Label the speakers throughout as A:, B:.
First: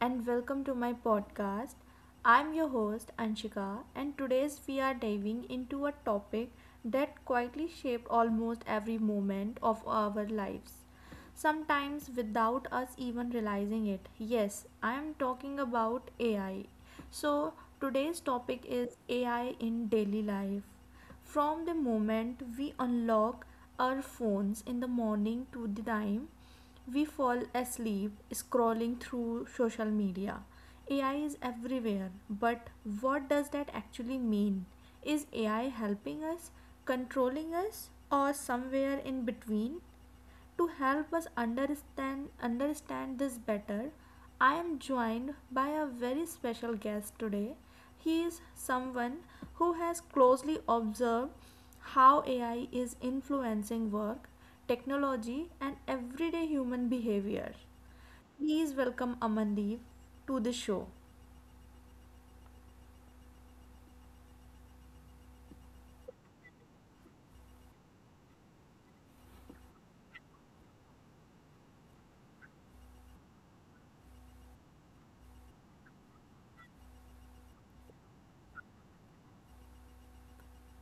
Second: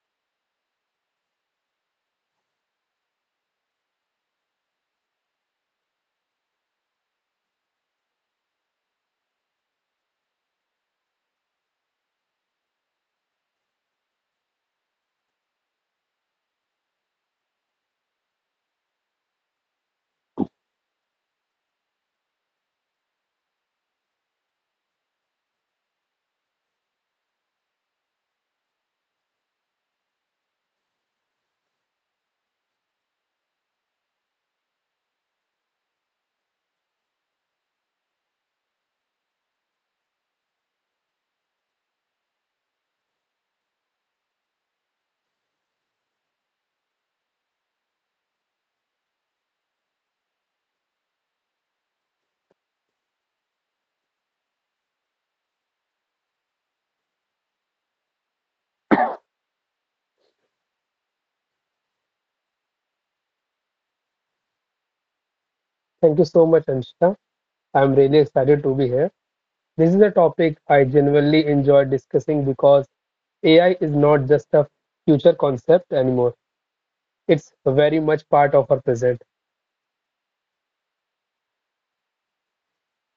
A: and welcome to my podcast. I'm your host, Anshika, and today's we are diving into a topic that quietly shaped almost every moment of our lives, sometimes without us even realizing it. Yes, I am talking about AI. So, today's topic is AI in daily life from the moment we unlock our phones in the morning to the time we fall asleep scrolling through social media. AI is everywhere, but what does that actually mean? Is AI helping us, controlling us, or somewhere in between? To help us understand this better, I am joined by a very special guest today. He is someone who has closely observed how AI is influencing work, technology, and everyday human behavior. Please welcome Amandeep to the show.
B: Thank you so much, Anshita. I'm really excited to be here. This is a topic I genuinely enjoy discussing because AI is not just a future concept anymore. It's very much part of our present.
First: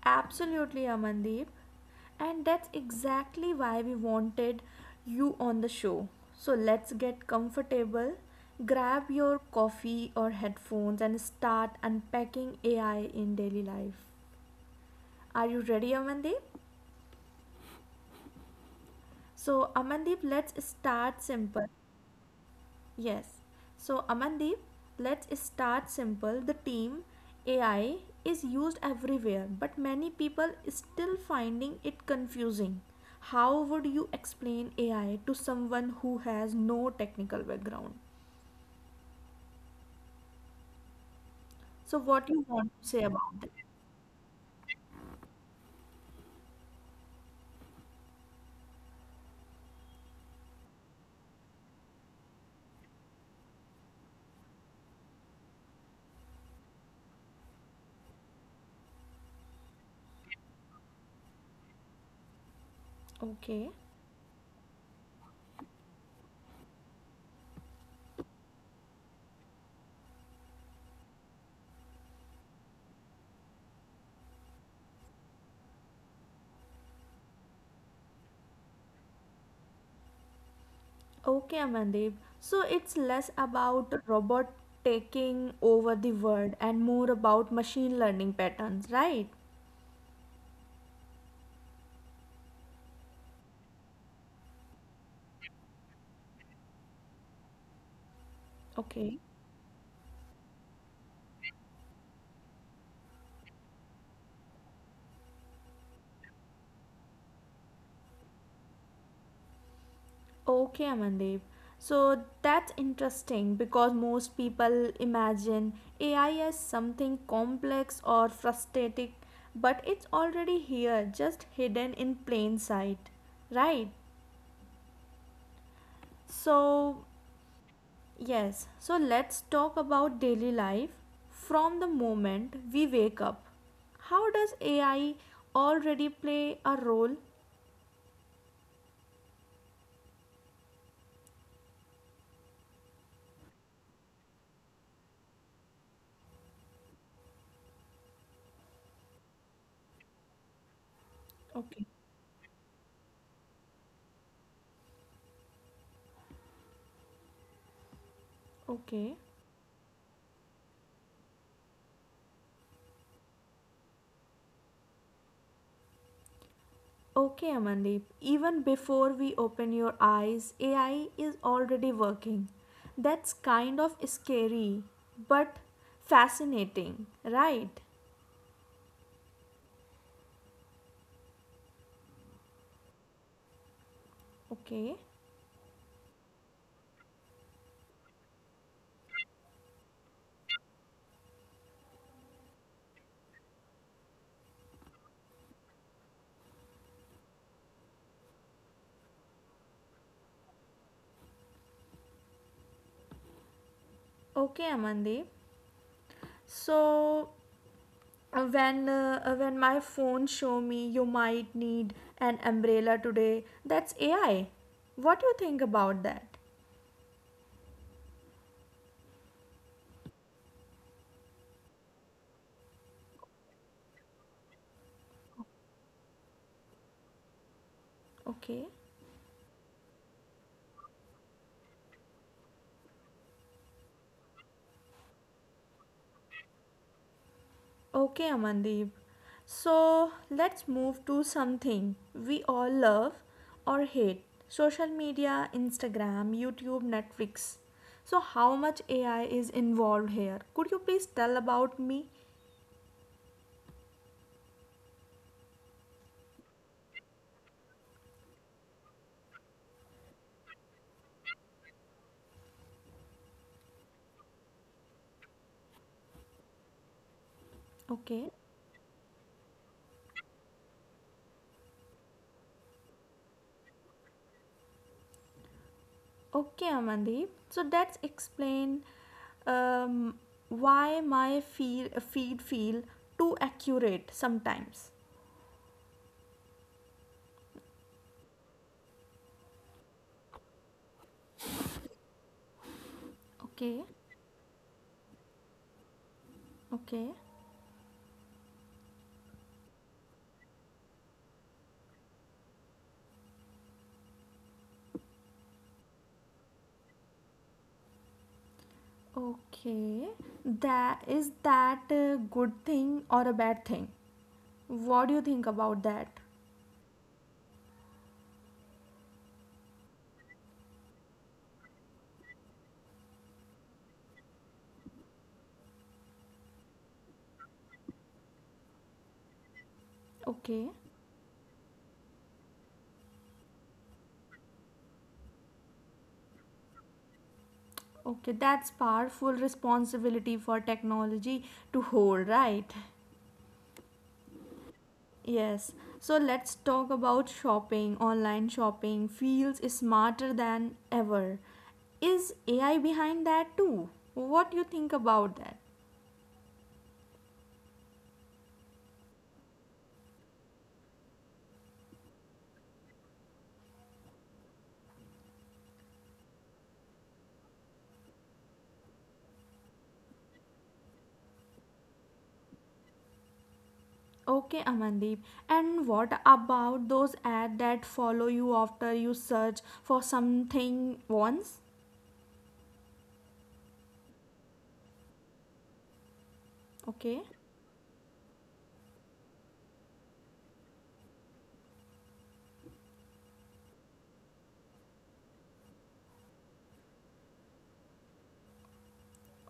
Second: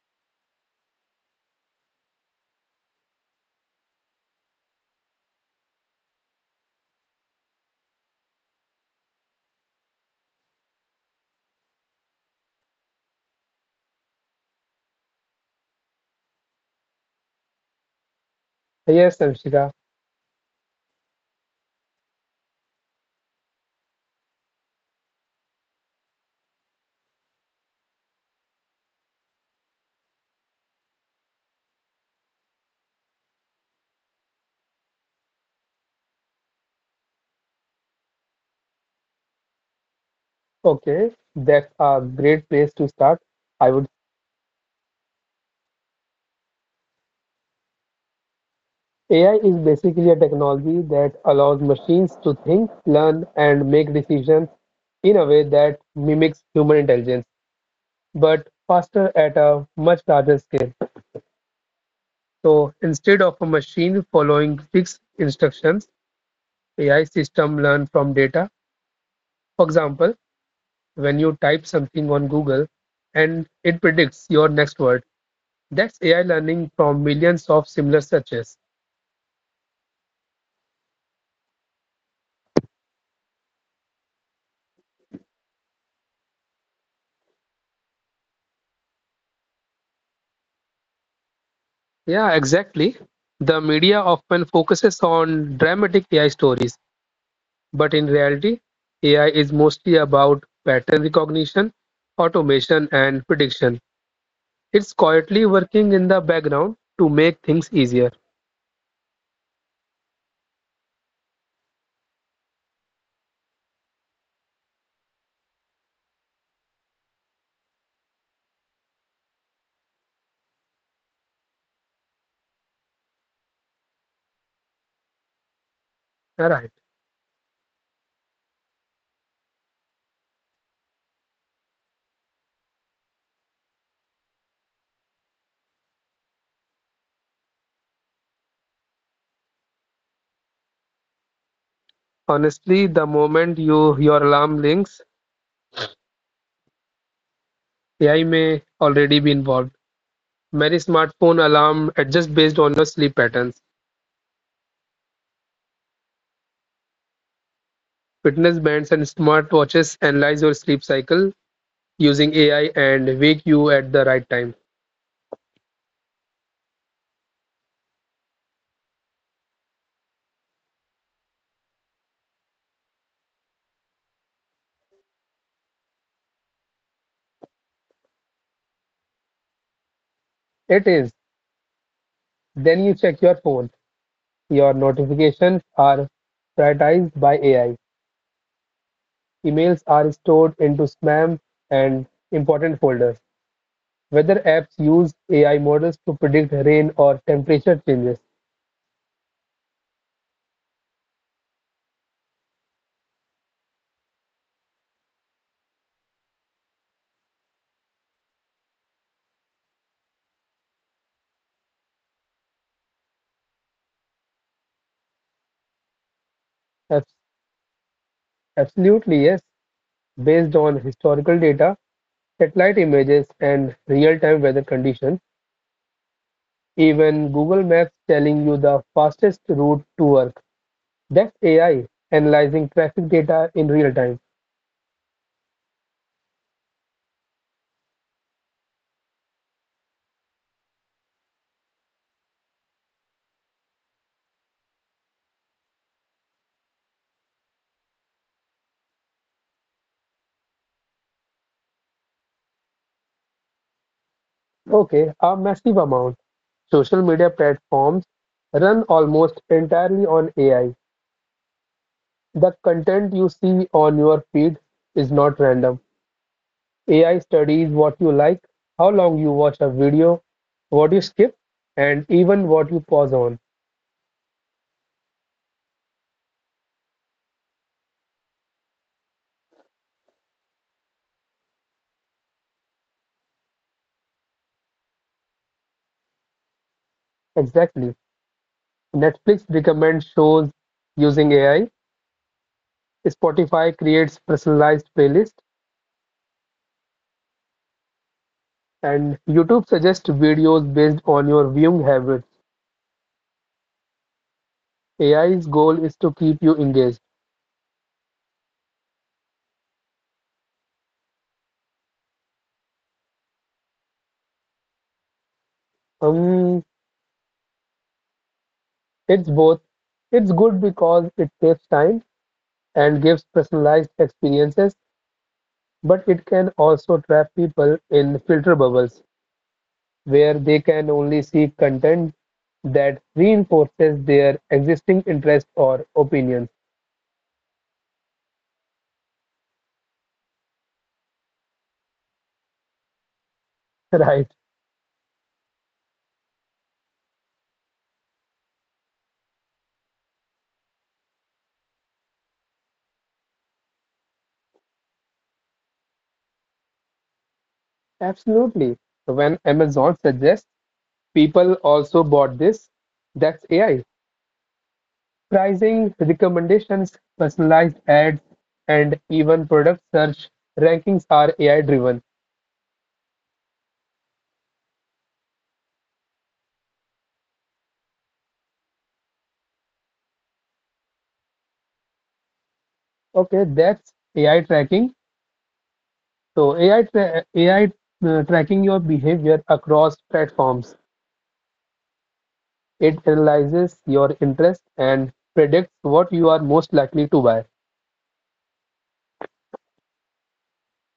A: Absolutely, Amandeep. And that's exactly why we wanted you on the show. So let's get comfortable, grab your coffee or headphones, and start unpacking AI in daily life. Are you ready, Amandeep?
B: Yes, Anshika.
A: So, Amandeep, let's start simple. Yes. So, Amandeep, let's start simple. The team AI is used everywhere, but many people still finding it confusing. How would you explain AI to someone who has no technical background?
B: Okay, that's a great place
A: So,
B: to
A: what
B: start.
A: you want
B: I
A: to say
B: would.
A: about that?
B: AI is basically a technology that allows machines to think, learn, and make decisions in a way that mimics human intelligence, but faster at a much larger scale. So instead of a machine following
A: Okay.
B: fixed instructions, AI system learn from data. For example, when you type something on Google and it predicts your next word, that's AI learning from millions of similar searches.
A: Okay, Amandeep. So it's less about robot taking over the world and more about machine learning patterns, right?
B: Yeah, exactly. The media often focuses on dramatic AI stories, but in reality, AI is mostly
A: Okay.
B: about pattern recognition, automation, and prediction. It's quietly working in the background to make things easier.
A: Okay, Amandeep. So that's interesting because most people imagine AI as something complex or frustrating, but it's already here, just hidden in plain sight. Right?
B: All right.
A: So, yes, so let's talk about daily life from the moment we wake up. How does AI already play a role?
B: Honestly, the moment your alarm links, AI may already be involved. Many smartphone alarm adjust based
A: Okay,
B: on your sleep patterns. Fitness bands and
A: okay.
B: smartwatches analyze your sleep cycle using AI and wake you at the right time.
A: Okay, Amandeep, even before we open your eyes, AI is already working. That's kind of scary, but fascinating, right?
B: It is. Then you check your phone. Your
A: Okay.
B: notifications are prioritized by AI. Emails are stored into spam and important folders. Weather apps use AI models to predict rain or temperature changes.
A: Okay, Amandeep. So, when my phone show me you might need an umbrella today, that's AI. What do you think about that?
B: Apps Absolutely, yes. Based on historical data, satellite images, and real-time weather conditions, even Google Maps telling you
A: Okay.
B: the fastest route to work. That's AI analyzing traffic data in real time.
A: Okay, Amandeep. So let's move to something we all love or hate social media, Instagram, YouTube, Netflix. So, how much AI is involved here? Could you please tell about me?
B: Okay, a massive amount. Social media platforms run almost entirely on AI. The content you see on your feed is not random. AI studies what you like, how long you
A: Okay.
B: watch a video, what you skip, and even what you pause on.
A: Okay, Amandeep. So, that's explain um, why my feed feel too accurate sometimes.
B: Exactly. Netflix recommends shows using AI, Spotify creates personalized playlists,
A: Okay. Okay.
B: and YouTube suggests videos based on your viewing habits. AI's goal is to keep you engaged.
A: Okay, that is that a good thing or a bad thing?
B: Um,
A: What do you think about that?
B: it's both. It's good because it saves time and gives personalized experiences, but it can also trap people in filter bubbles, where they can only seek content
A: Okay,
B: that reinforces their existing interest or opinions.
A: okay, that's powerful responsibility for technology to hold, right?
B: Right,
A: Yes. So let's talk about shopping. Online shopping feels smarter than ever. Is AI behind that too? What do you think about that?
B: absolutely. So when Amazon suggests people also bought this, that's AI. Pricing, recommendations, personalized ads, and even product search rankings are AI driven.
A: Okay, Amandeep. And what about those ads that follow you after you search for something once?
B: Okay, that's AI tracking. So AI
A: Okay.
B: tracking your behavior across platforms. It analyzes your interest and predicts what you are most likely to buy.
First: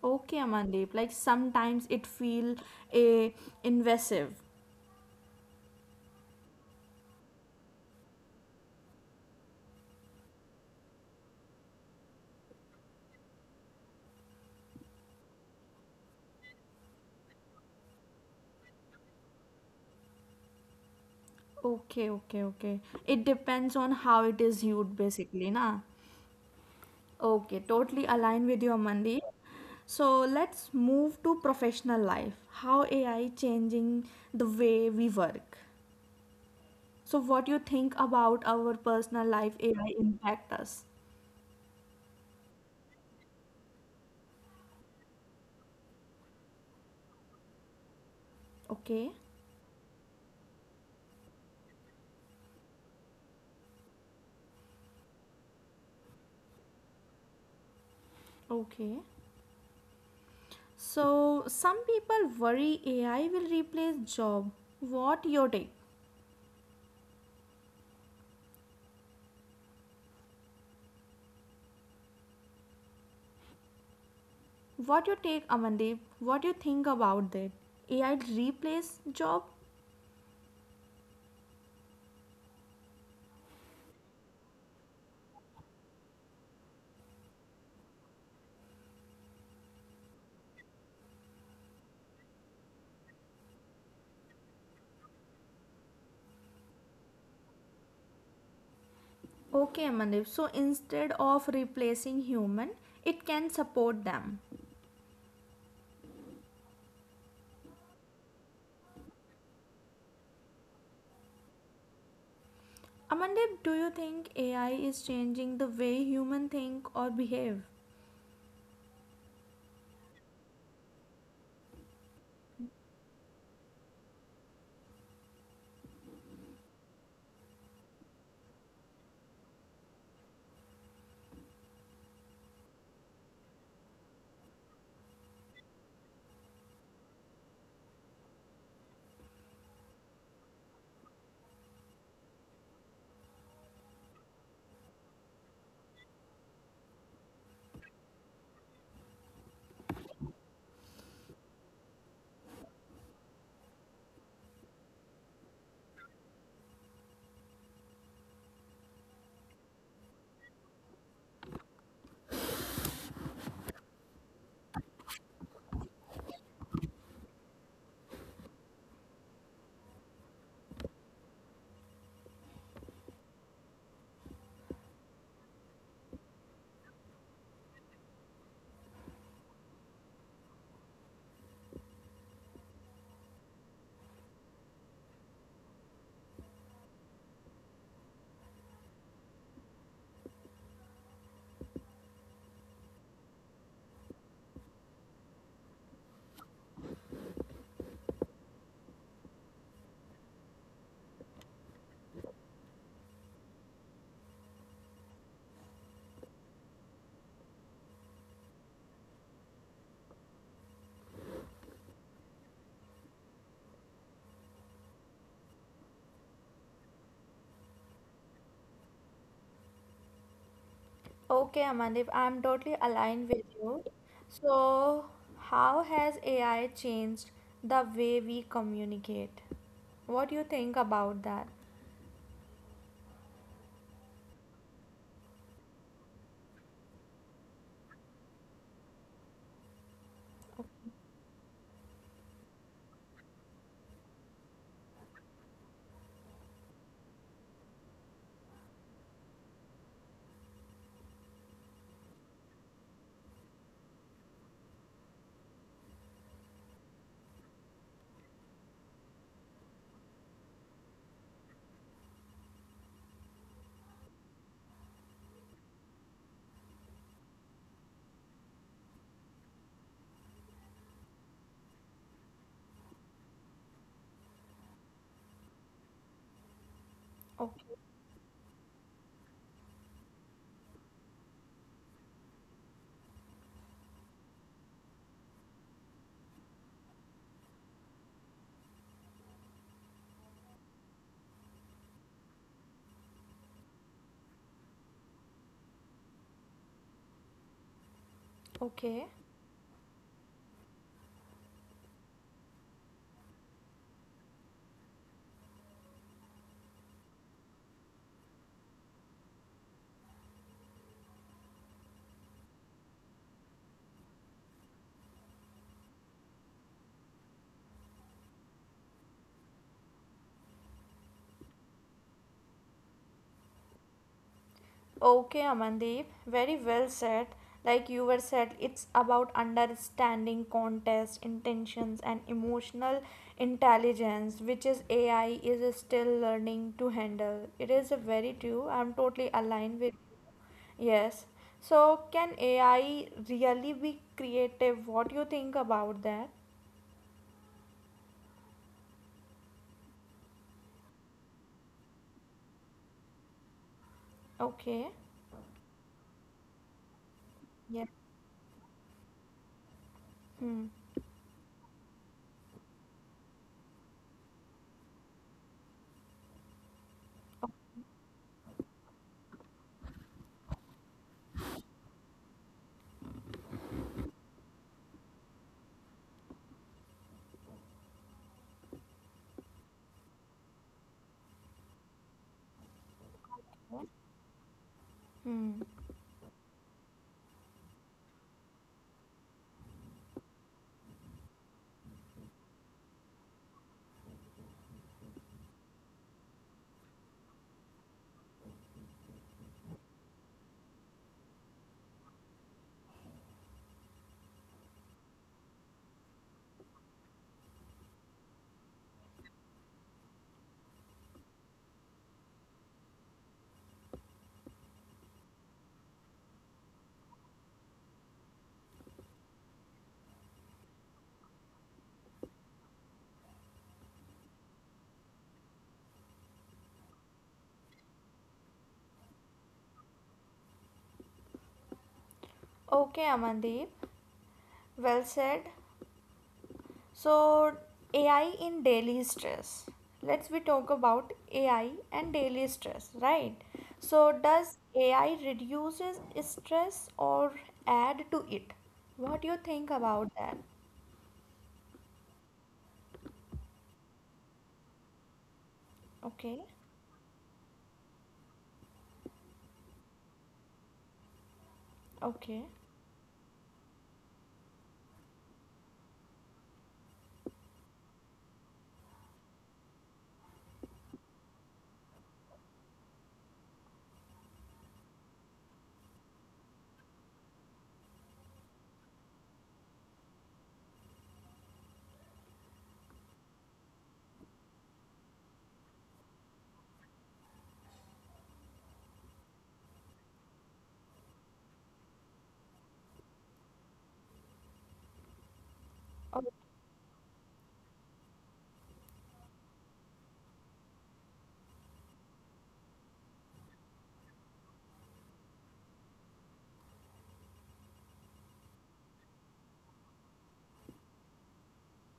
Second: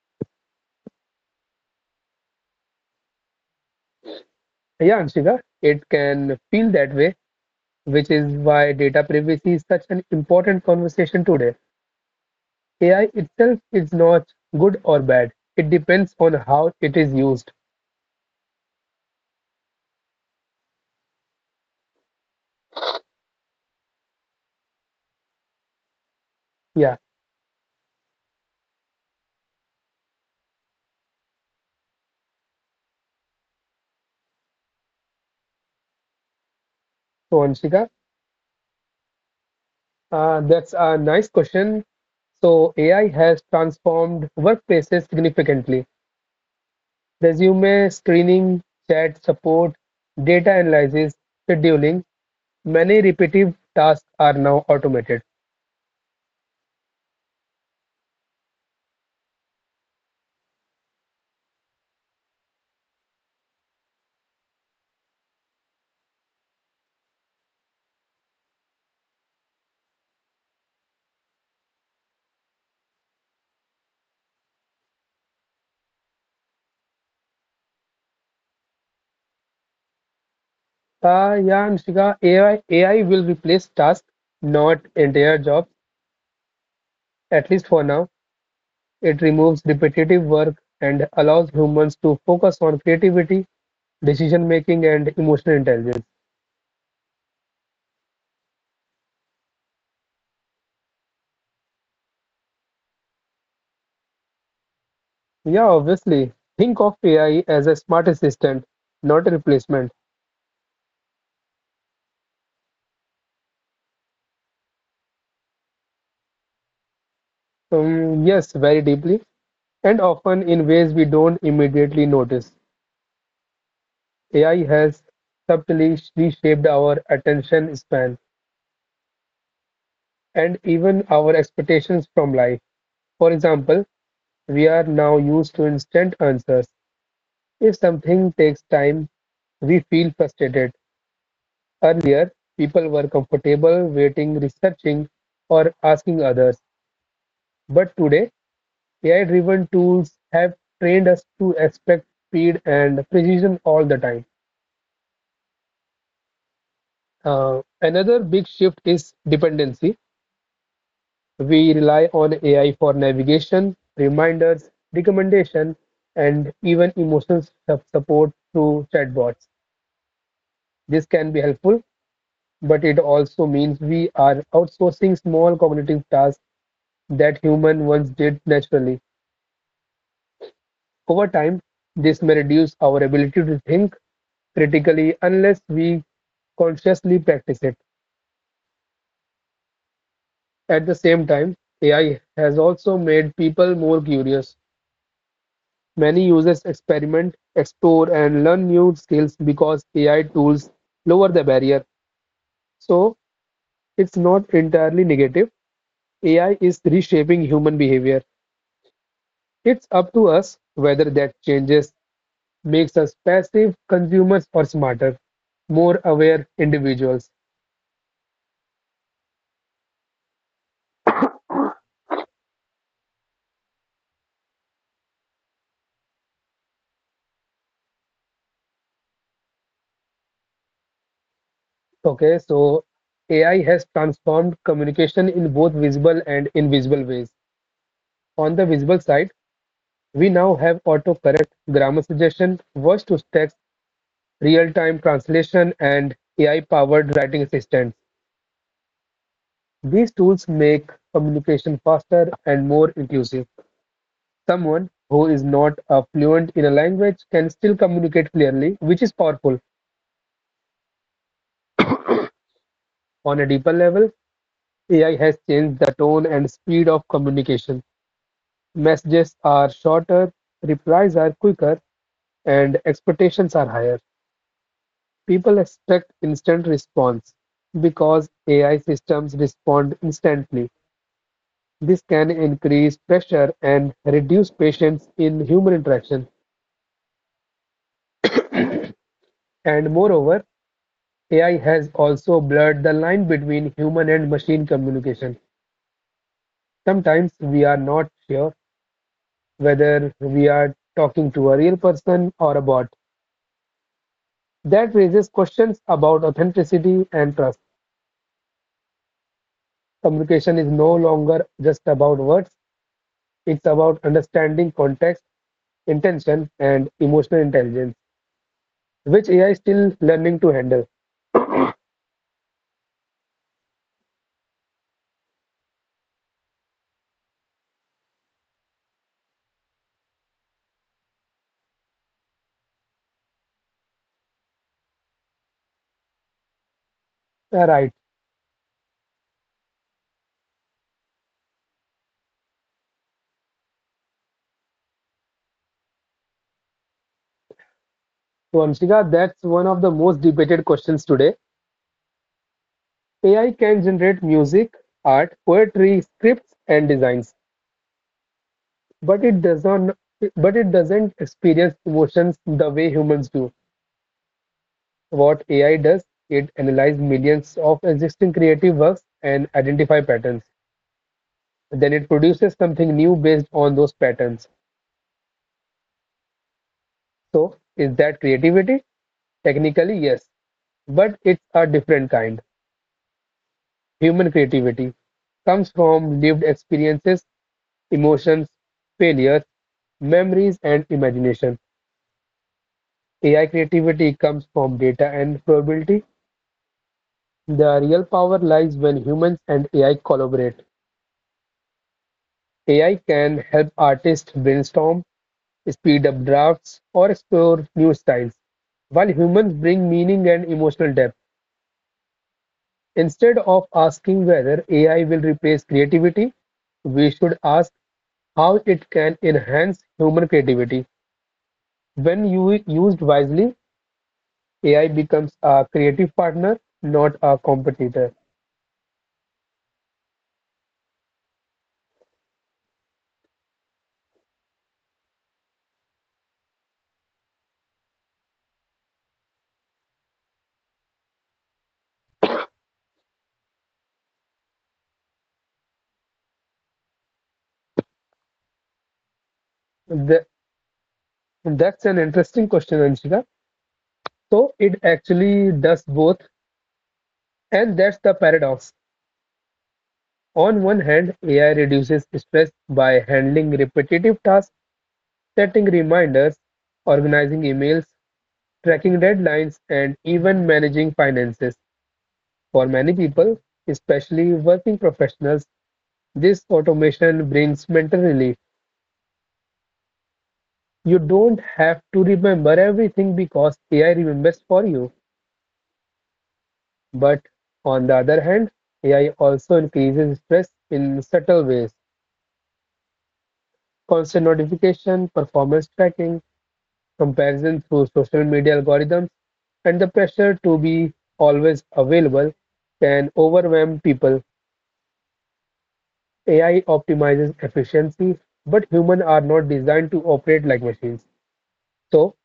A: Okay, Amandeep. Like sometimes it feel a invasive.
B: Yeah, Anshika, it can feel that way, which is why data privacy is such an important conversation today. AI itself is not good or bad. It depends on how it is used.
A: Okay, okay, okay. It depends on how it is viewed basically, na?
B: Yeah.
A: Okay, totally aligned with you, Amandeep. So let's move to professional life. How AI changing the way we work. So
B: So,
A: what you
B: Anshika,
A: think about our personal life AI impact
B: that's a
A: us?
B: nice question. So, AI has transformed workplaces significantly. Resume screening, chat
A: Okay.
B: support, data analysis, scheduling, many repetitive tasks are now automated.
A: Okay. So some people worry AI will replace job. What your take? What your take, Amandeep? What you think about that? AI replace job?
B: Yeah, Anshika, AI will replace tasks, not entire jobs, at least for now. It removes repetitive work and allows humans to focus on creativity, decision making, and emotional intelligence.
A: Okay, Amandeep. So instead of replacing human, it can support them.
B: Yeah, obviously. Think of AI as a smart assistant, not a replacement.
A: Amandeep, do you think AI is changing the way human think or behave?
B: Yes, very deeply, and often in ways we don't immediately notice. AI has subtly reshaped our attention span and even our expectations from life. For example, we are now used to instant answers. If something takes time, we feel frustrated. Earlier, people were comfortable waiting, researching, or asking others. But today, AI driven tools have trained us to expect speed and precision all the time. Another big shift is dependency. We rely on AI for navigation, reminders, recommendations, and even emotional support through chatbots. This can be helpful, but it also means we are outsourcing small cognitive tasks that human once did naturally. Over time, this may reduce our ability to think critically unless we consciously practice it. At the same time, AI has also made people more curious. Many users experiment, explore, and learn new skills because AI tools lower the barrier. So it's not entirely negative. AI is reshaping human behavior. It's up to us whether that changes makes us passive consumers or smarter, more aware individuals.
A: Okay, Amandeep, I'm totally aligned with you. So, how has AI changed the way we communicate? What do you think about that?
B: Okay, so AI has transformed communication in both visible and invisible ways. On the visible side, we now have autocorrect, grammar suggestion, voice to text real-time translation, and AI-powered writing assistants. These tools make communication faster and more inclusive. Someone who is not fluent in a language can still communicate clearly, which is powerful. On a deeper level, AI has changed the tone and speed of communication. Messages are shorter, replies are quicker, and expectations are higher. People expect instant response
A: Okay,
B: because AI systems respond instantly. This can increase pressure and reduce patience in human interaction. And moreover, AI has also blurred the line between human and machine communication. Sometimes we are not sure
A: okay,
B: whether we are talking to a real person or a bot. That raises questions about authenticity and trust. Communication is no longer just about words, it's about understanding context, intention, and emotional intelligence, which AI is still learning to handle.
A: okay, Amandeep, very well said. Like you were said, it's about understanding context, intentions, and emotional intelligence, which is AI is still learning to handle. It
B: Right.
A: is a very true. I'm totally aligned with. Yes. So, can AI really be creative? What do you think about that?
B: So Anshika, that's one of the most debated questions today. AI can generate music,
A: Okay.
B: art, poetry, scripts, and designs,
A: Yeah.
B: but it does not, but it
A: Hmm.
B: doesn't experience emotions the way humans do. What AI does, it analyzes millions of existing creative works and identify patterns. Then it produces something new based on those patterns. So is that creativity? Technically, yes, but it's a different kind. Human creativity comes
A: Hmm.
B: from lived experiences, emotions, failures, memories, and imagination. AI creativity comes from data and probability. The real power lies when humans and AI collaborate. AI can help artists brainstorm, speed up drafts, or explore new styles, while humans bring meaning and emotional depth. Instead of asking whether AI will replace creativity, we should ask how it can enhance human creativity. When you used wisely, AI becomes a creative partner, not a competitor.
A: Okay, Amandeep. Well said. So, AI in daily stress. Let's we talk about AI and daily stress, right? So, does AI reduces stress or add to it? What do you think
B: The,
A: about that?
B: that's an interesting question, Anshika. So it actually does both,
A: Okay.
B: and that's the paradox. On one hand, AI reduces stress
A: Okay.
B: by handling repetitive tasks, setting reminders, organizing emails, tracking deadlines, and even managing finances. For many people, especially working professionals, this automation brings mental relief. You don't have to remember everything because AI remembers for you. But on the other hand, AI also increases stress in subtle ways. Constant notification, performance tracking, comparison through social media algorithms, and the pressure to be always available can overwhelm people. AI optimizes efficiency, but humans are not designed to operate like machines. So,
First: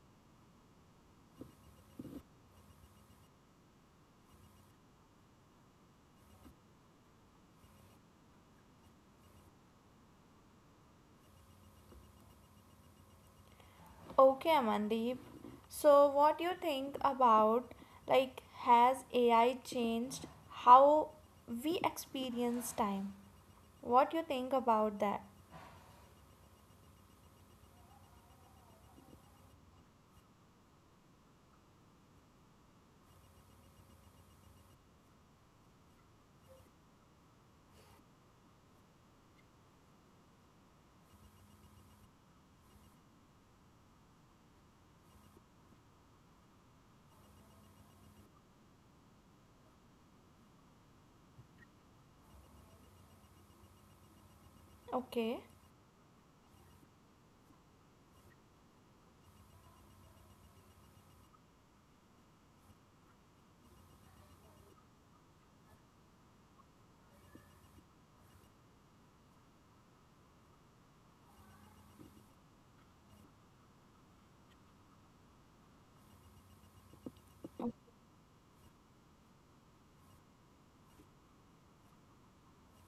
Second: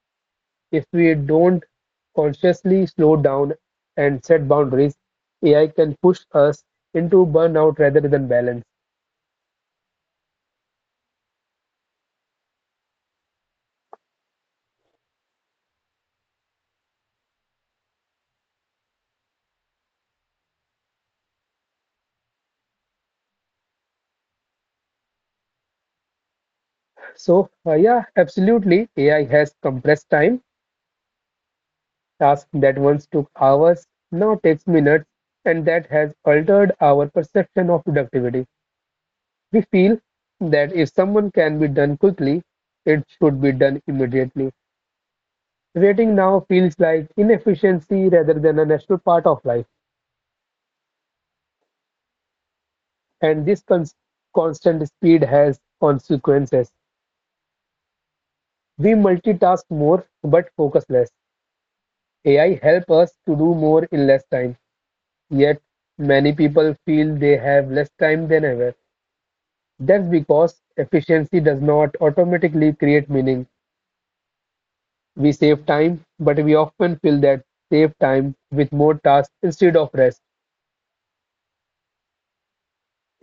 B: if we don't consciously slow down and set boundaries, AI can push us into burnout rather than balance.
A: Okay, Amandeep. So, what do you think about, like, has AI changed how we experience time? What do you think about that?
B: So, yeah, absolutely. AI has compressed time. Task that once took hours now takes minutes, and that has altered our perception of productivity. We feel that if someone can be done quickly, it should be done immediately. Waiting now feels like inefficiency rather than a natural part of life, and this constant speed has
A: Okay.
B: consequences. We multitask more but focus less. AI help us to do more in less time, yet many people feel they have less time than ever. That's because efficiency does not automatically create meaning. We save time, but we often fill that saved time with more tasks instead of rest.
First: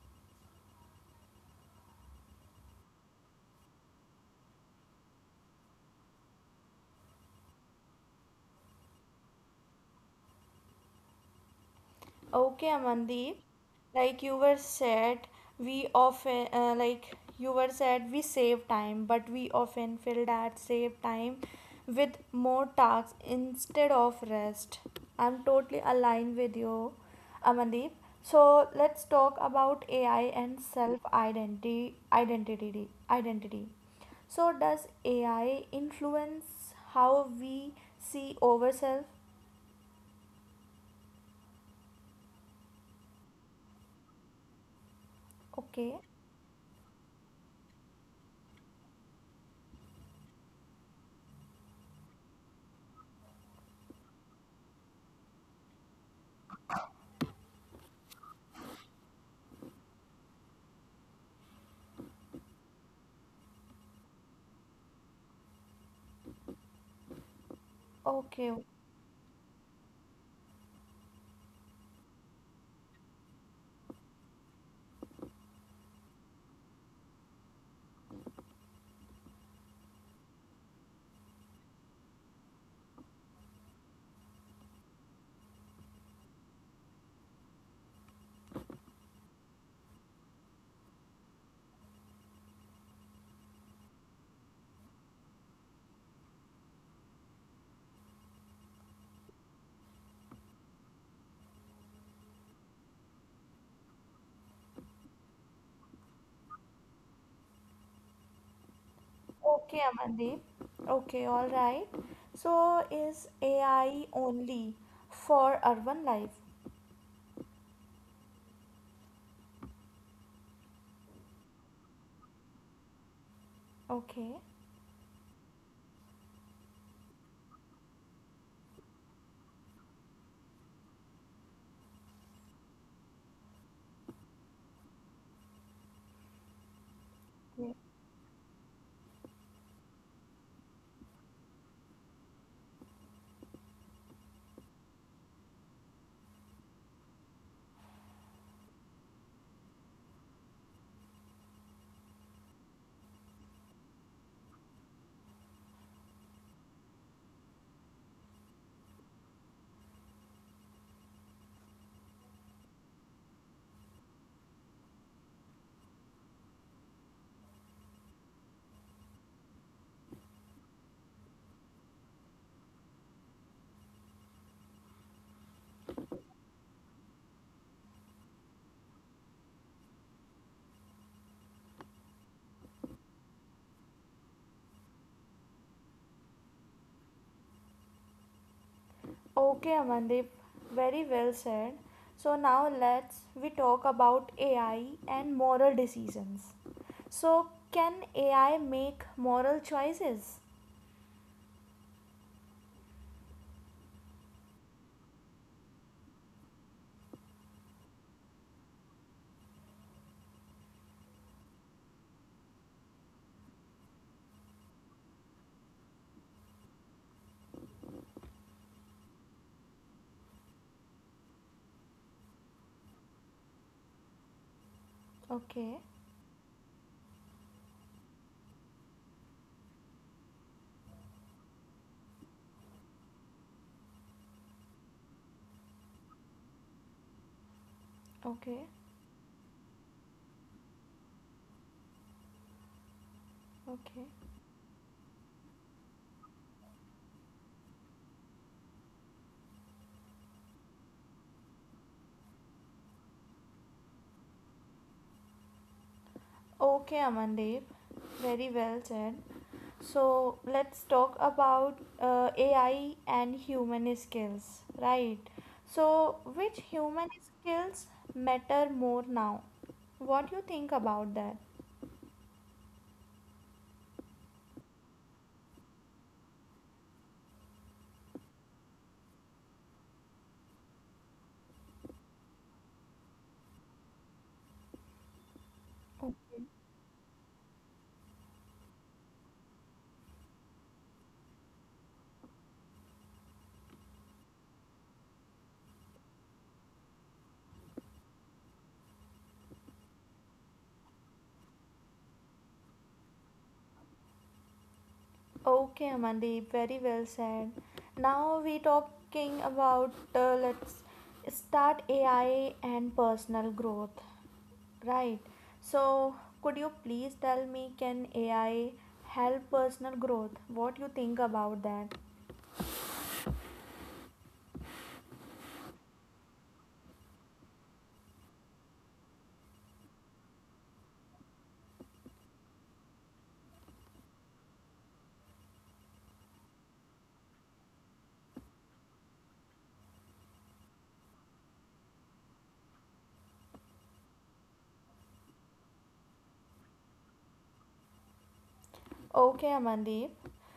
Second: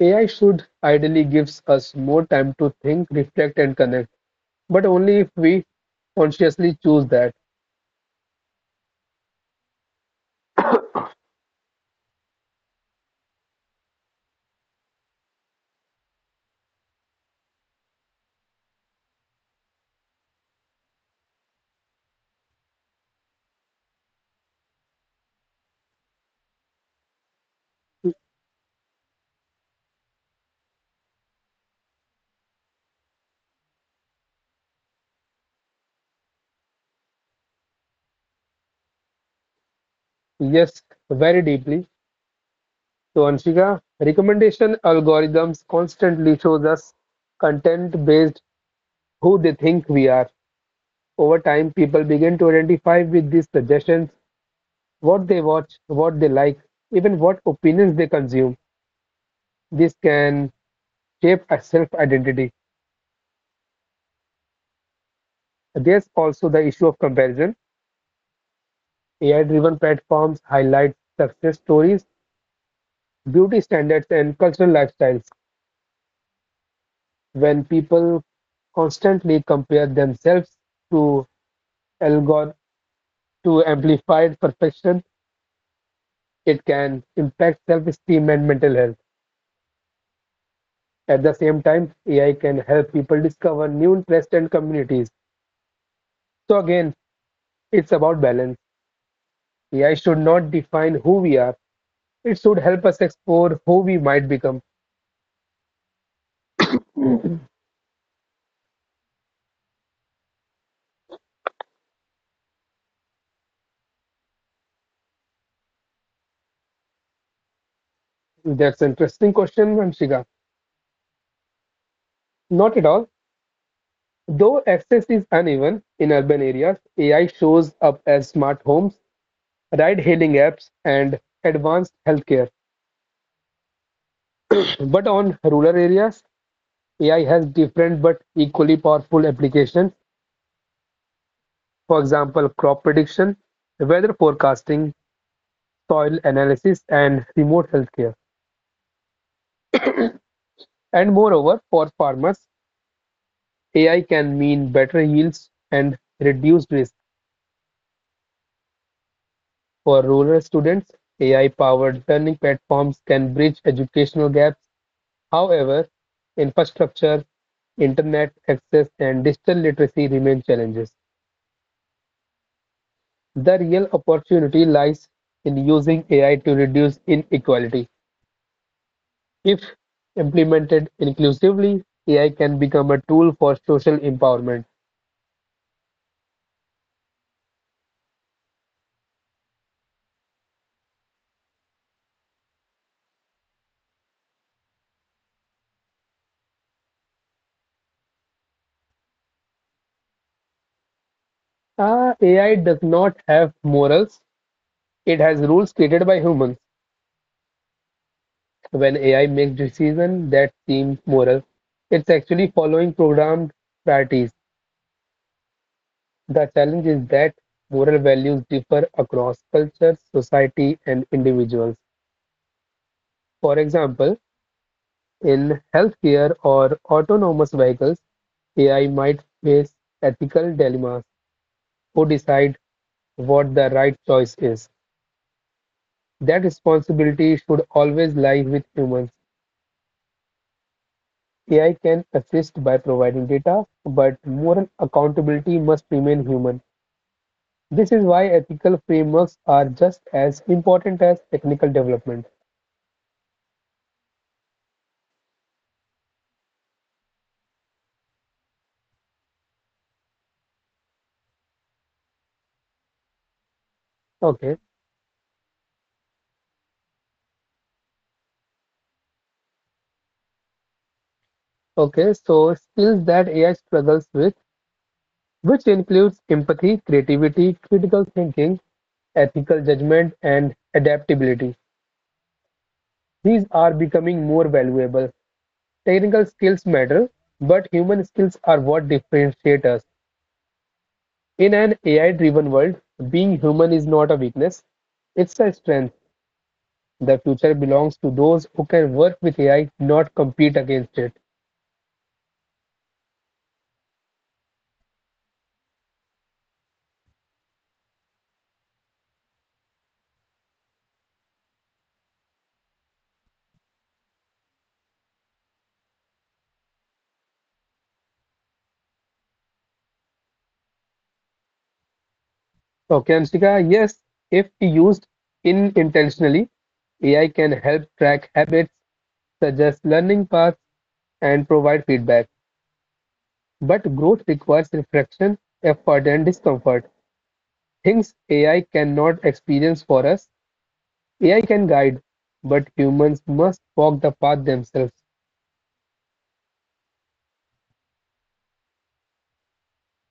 B: AI should ideally gives us more time to think, reflect, and connect, but only if we consciously choose that.
A: Okay, Amandeep. Like you were said, we often like you were said we save time, but we often fill that save time with more tasks instead of rest. I'm totally aligned with you, Amandeep. So let's talk about AI and self identity. So does AI influence how we see ourselves?
B: Yes, very deeply. So, Anshika, recommendation algorithms
A: Okay.
B: constantly shows us content based who they think we are. Over time, people begin to identify with these suggestions, what they watch, what they like, even what opinions they consume. This can shape a self identity. There's also the issue of comparison.
A: Okay.
B: AI-driven platforms highlight success stories, beauty standards, and cultural lifestyles. When people constantly compare themselves to algor to amplified perfection, it can impact self-esteem and mental health. At the same time, AI can help people discover new interests and communities. So again, it's about balance. AI should not define who we are. It should help us explore who we might become.
A: Okay, Amandeep. Okay, all right. So, is AI only for urban life?
B: That's an interesting question, Anshika. Not at all.
A: Okay.
B: Though access is uneven in urban areas, AI shows up as smart homes, ride-hailing apps, and advanced healthcare. But on rural areas, AI has
A: Yeah.
B: different but equally powerful applications. For example, crop prediction, weather forecasting, soil analysis, and remote healthcare. And moreover, for farmers, AI can mean better yields and reduced risk. For rural students, AI-powered learning platforms can bridge educational gaps. However, infrastructure, internet access, and digital literacy remain challenges. The real opportunity lies in using AI to reduce inequality. If implemented inclusively, AI can become a tool for social empowerment.
A: Okay, Amandeep. Very well said. So now let's we talk about AI and moral decisions. So, can AI make moral choices?
B: Ah, AI does not have morals, it has rules created by humans. When AI makes decisions that seem moral, it's actually following programmed priorities. The challenge is that moral values differ across cultures, society, and individuals. For example, in
A: Okay.
B: healthcare or autonomous vehicles, AI might face ethical dilemmas who decide what the right choice is. That responsibility should always lie
A: Okay.
B: with humans. AI can assist by providing data,
A: Okay.
B: but moral accountability must remain human. This is why ethical frameworks are just as important as technical development.
A: Okay, Amandeep. Very well said. So let's talk about AI and human skills,
B: Okay.
A: right? So which human skills matter more now? What do you think about that?
B: Okay, so skills that AI struggles with, which includes empathy, creativity, critical thinking, ethical judgment, and adaptability. These are becoming more valuable. Technical skills matter, but human skills are what differentiate us. In an AI-driven world, being human is not a weakness, it's a strength. The future belongs to those who can work with AI, not compete against it.
A: Okay, Amandeep, very well said. Now we talking about let's start AI and personal growth, right? So could you please tell me can AI help personal growth? What you think about that?
B: Okay, Anshika, yes, if used in intentionally, AI can help track habits, suggest learning paths, and provide feedback. But growth requires reflection, effort, and discomfort. Things AI cannot experience for us, AI can guide, but humans must walk the path themselves.
A: Okay, Amandeep.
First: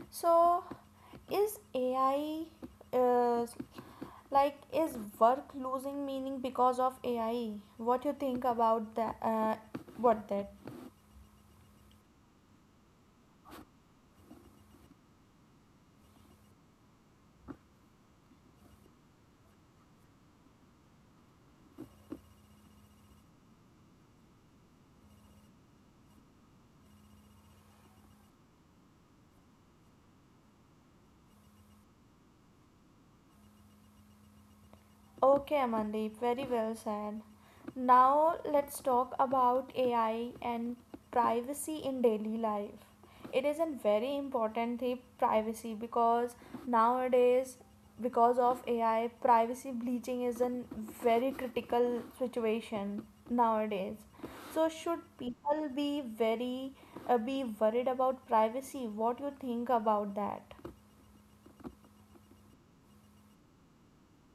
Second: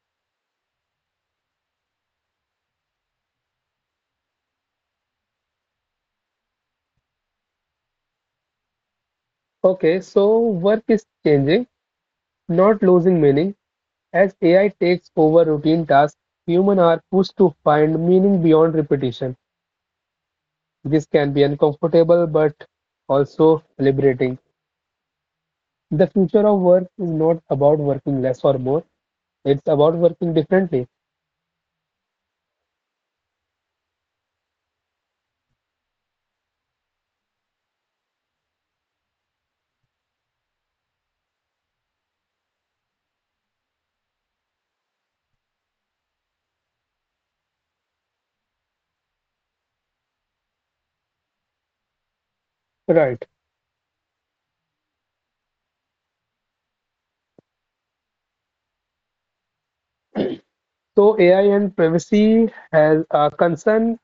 A: So, is AI uh, like is work losing meaning because of AI? What you think about that?
B: Okay,
A: What
B: so
A: that?
B: work is changing, not losing meaning. As AI takes over routine tasks, humans are pushed to find meaning beyond repetition. This can be uncomfortable but also liberating. The future of work is not about working less or more, it's about working differently.
A: Okay, Amandeep, very well said. Now let's talk about AI and privacy in daily life. It is a very important thing, privacy, because nowadays, because of AI, privacy bleaching is a very critical situation
B: Right.
A: nowadays. So, should people be very be worried about privacy? What you think about that?
B: So AI and privacy has a concern.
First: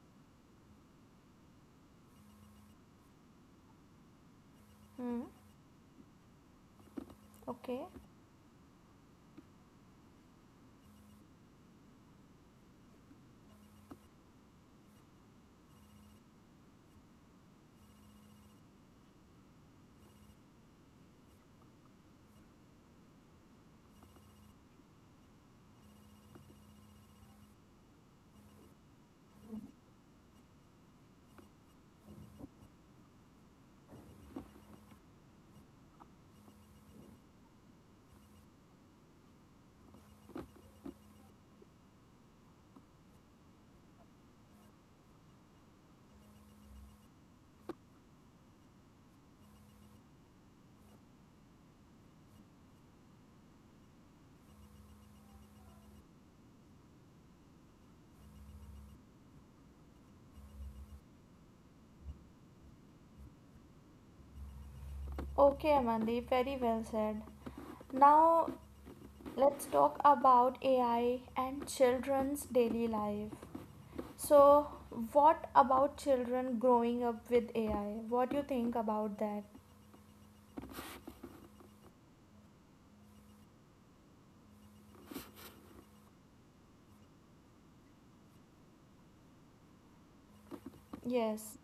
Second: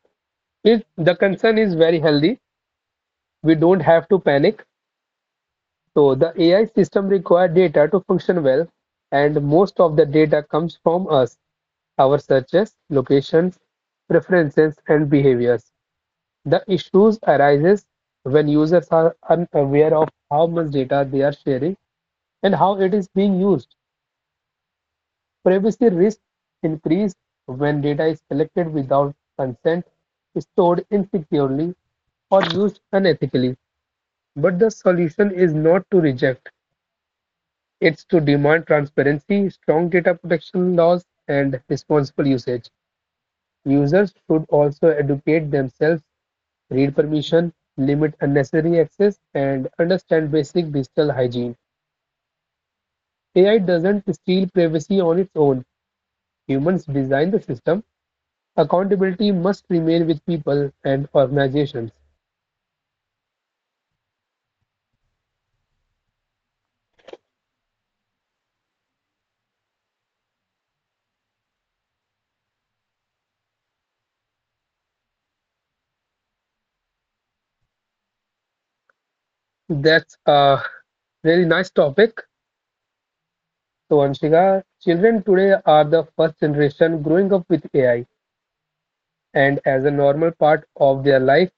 B: It the concern is very healthy. We don't have to panic.
A: Hmm.
B: So the AI system require
A: Okay.
B: data to function well, and most of the data comes from us, our searches, locations, preferences, and behaviors. The issues arises when users are unaware of how much data they are sharing and how it is being used. Privacy risks increase when data is collected without consent, stored insecurely, or used unethically. But the solution is not to reject, it's to demand transparency, strong data protection laws, and responsible usage. Users should also educate themselves read permission, limit unnecessary access, and understand basic digital hygiene. AI doesn't steal privacy on its own. Humans design the system. Accountability must remain with people and organizations.
A: Okay, Amandeep, very well said. Now, let's talk about AI and children's daily life. So, what about children growing up with AI? What do you think about that?
B: That's a really nice topic. So, Anshika, children today are the first generation growing up with AI, and as a normal part of their
A: Yes.
B: life,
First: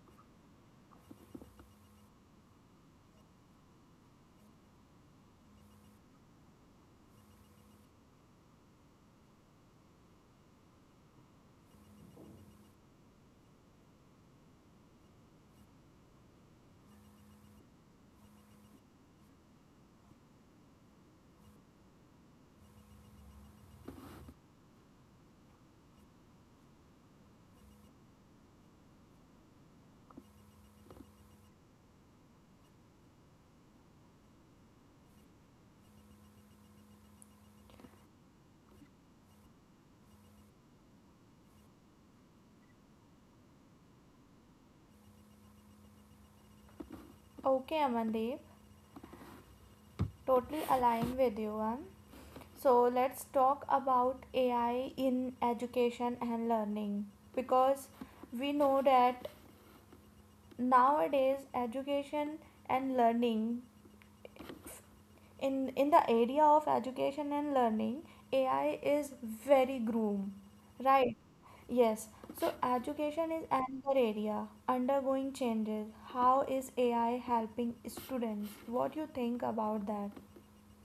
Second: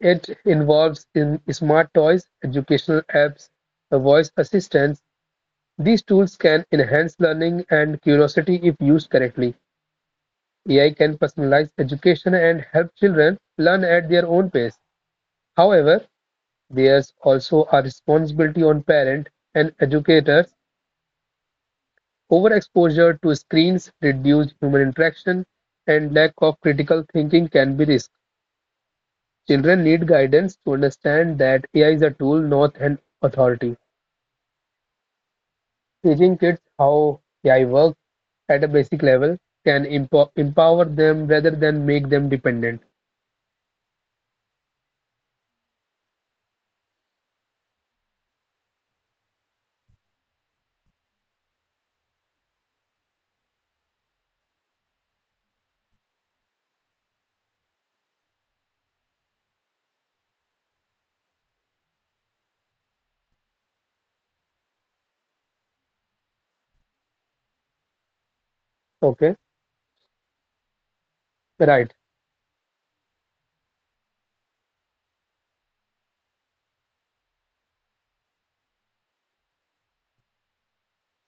B: it involves in smart toys, educational apps, voice assistants. These tools can enhance learning and curiosity if used correctly. AI can personalize education and help children learn at their own pace. However, there's also a responsibility on parents and educators. Overexposure to screens, reduced human interaction, and lack of critical thinking can be risk. Children need guidance to understand that AI is a tool, not an authority. Teaching kids how AI works at a basic level can empower them rather than make them dependent.
A: Okay, Amandeep. Totally aligned with you. So, let's talk about AI in education and learning because we know that nowadays education and learning in in the area of education and learning AI
B: Okay,
A: is very groom,
B: right.
A: right? Yes. So education is another area undergoing changes. How is AI helping students? What you think about that?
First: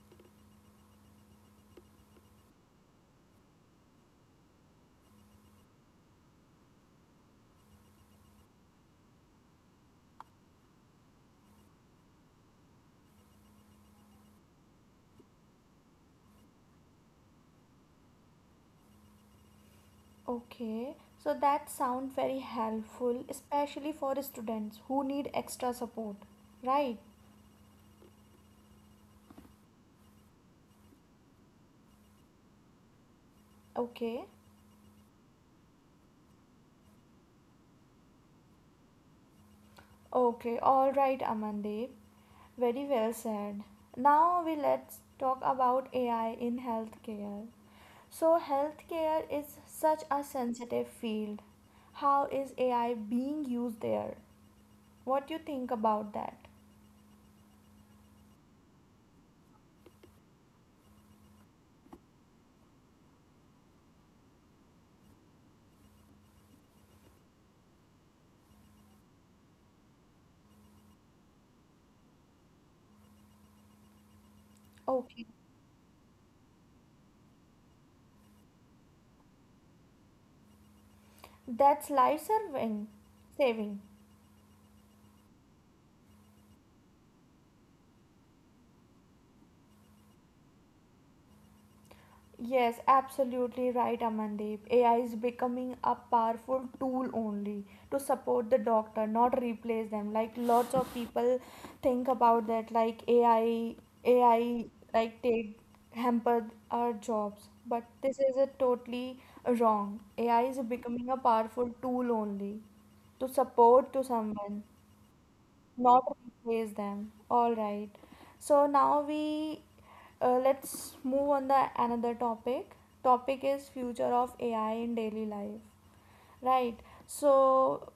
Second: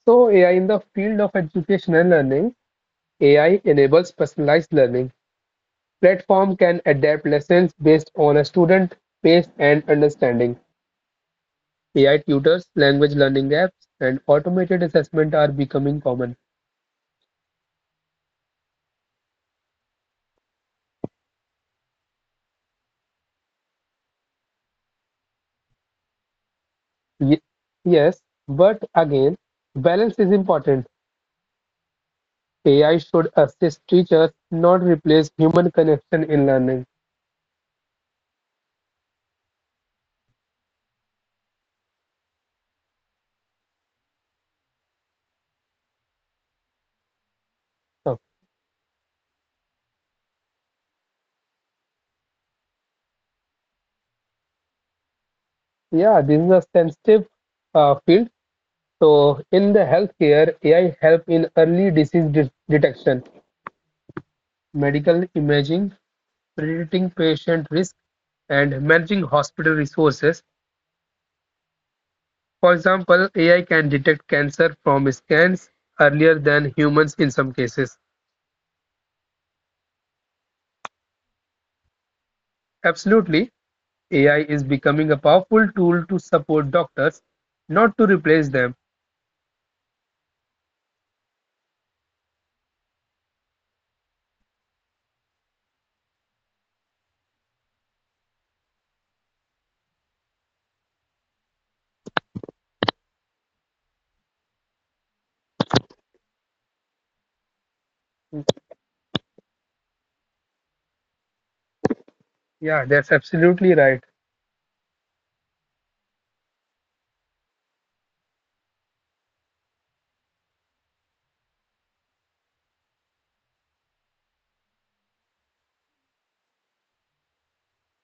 B: So, AI in the field of education and learning, AI enables personalized learning. Platform can adapt lessons based on a student pace and understanding. AI tutors, language learning apps, and automated assessment are becoming common.
A: Okay. So that sound very helpful, especially for students who need extra support, right?
B: Ye- yes, but again, balance is important. AI should assist teachers,
A: Okay,
B: not replace human connection in learning.
A: okay, all right, Amandeep. Very well said. Now we let's talk about AI in healthcare.
B: So,
A: So healthcare is such a sensitive field. How is AI being used there? What do you think about
B: yeah, this is
A: that?
B: a sensitive field. So, in the healthcare, AI help in early disease detection, medical imaging, predicting patient risk, and managing hospital resources. For example, AI can detect cancer from
A: Okay.
B: scans earlier than humans in some cases.
A: That's life serving
B: Absolutely,
A: saving.
B: AI is becoming a powerful tool to support doctors, not to replace them.
A: Yes, absolutely right, Amandeep. AI is becoming a powerful tool only to support the doctor, not replace them. Like lots of people think about that, like AI, like take hamper our jobs. But this is a totally wrong. AI is becoming a powerful tool only
B: Yeah, that's
A: to
B: absolutely
A: support
B: right.
A: to someone. Not replace them. All right. So now we let's move on the another topic. Topic is future of AI in daily life. Right. So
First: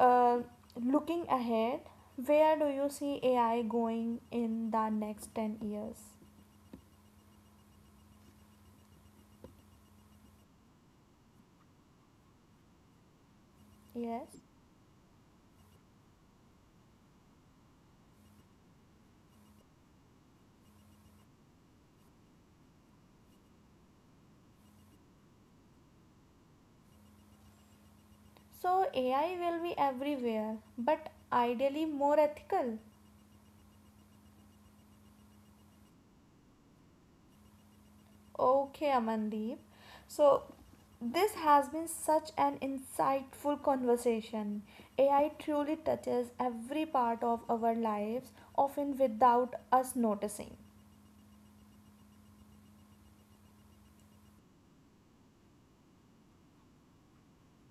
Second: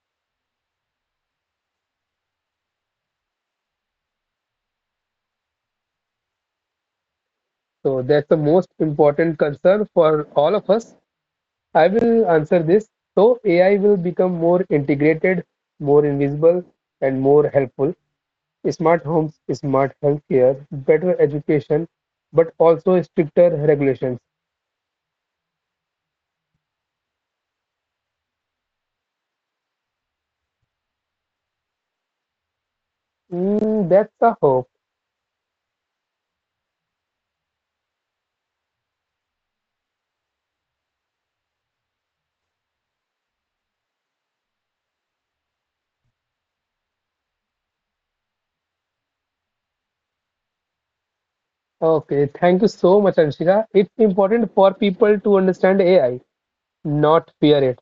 A: uh, looking ahead, where do you see AI going in the next 10 years?
B: So that's the most important concern for all of us. I will answer this. So AI will become
A: Yes.
B: more integrated, more invisible, and more helpful. Smart homes, smart healthcare, better education, but also stricter regulations.
A: So AI will be everywhere, but ideally more ethical.
B: Mm, that's a hope.
A: Okay, Amandeep. So, this has been such an insightful conversation. AI truly touches every part of our lives, often without us noticing.
B: Okay, thank you so much, Anshika. It's important for people to understand AI, not fear it.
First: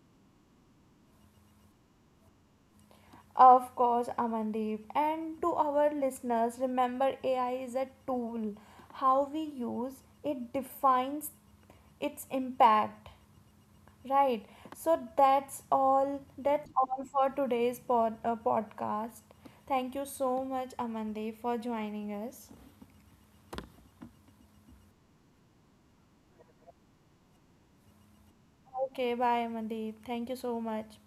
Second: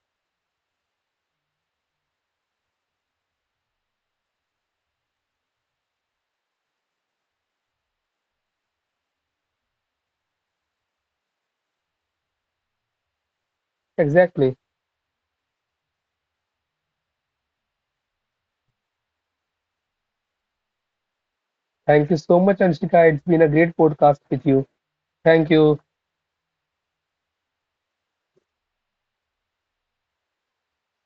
A: Of course, Amandeep. And to our listeners, remember AI is a tool. How we use it defines its impact. Right.
B: Exactly.
A: So that's all. That's all for today's podcast. Thank you so much, Amandeep, for
B: Thank
A: joining
B: you so
A: us.
B: much, Anshika. It's been a great podcast with you. Thank you.
A: Okay, bye, Amandeep. Thank you so much.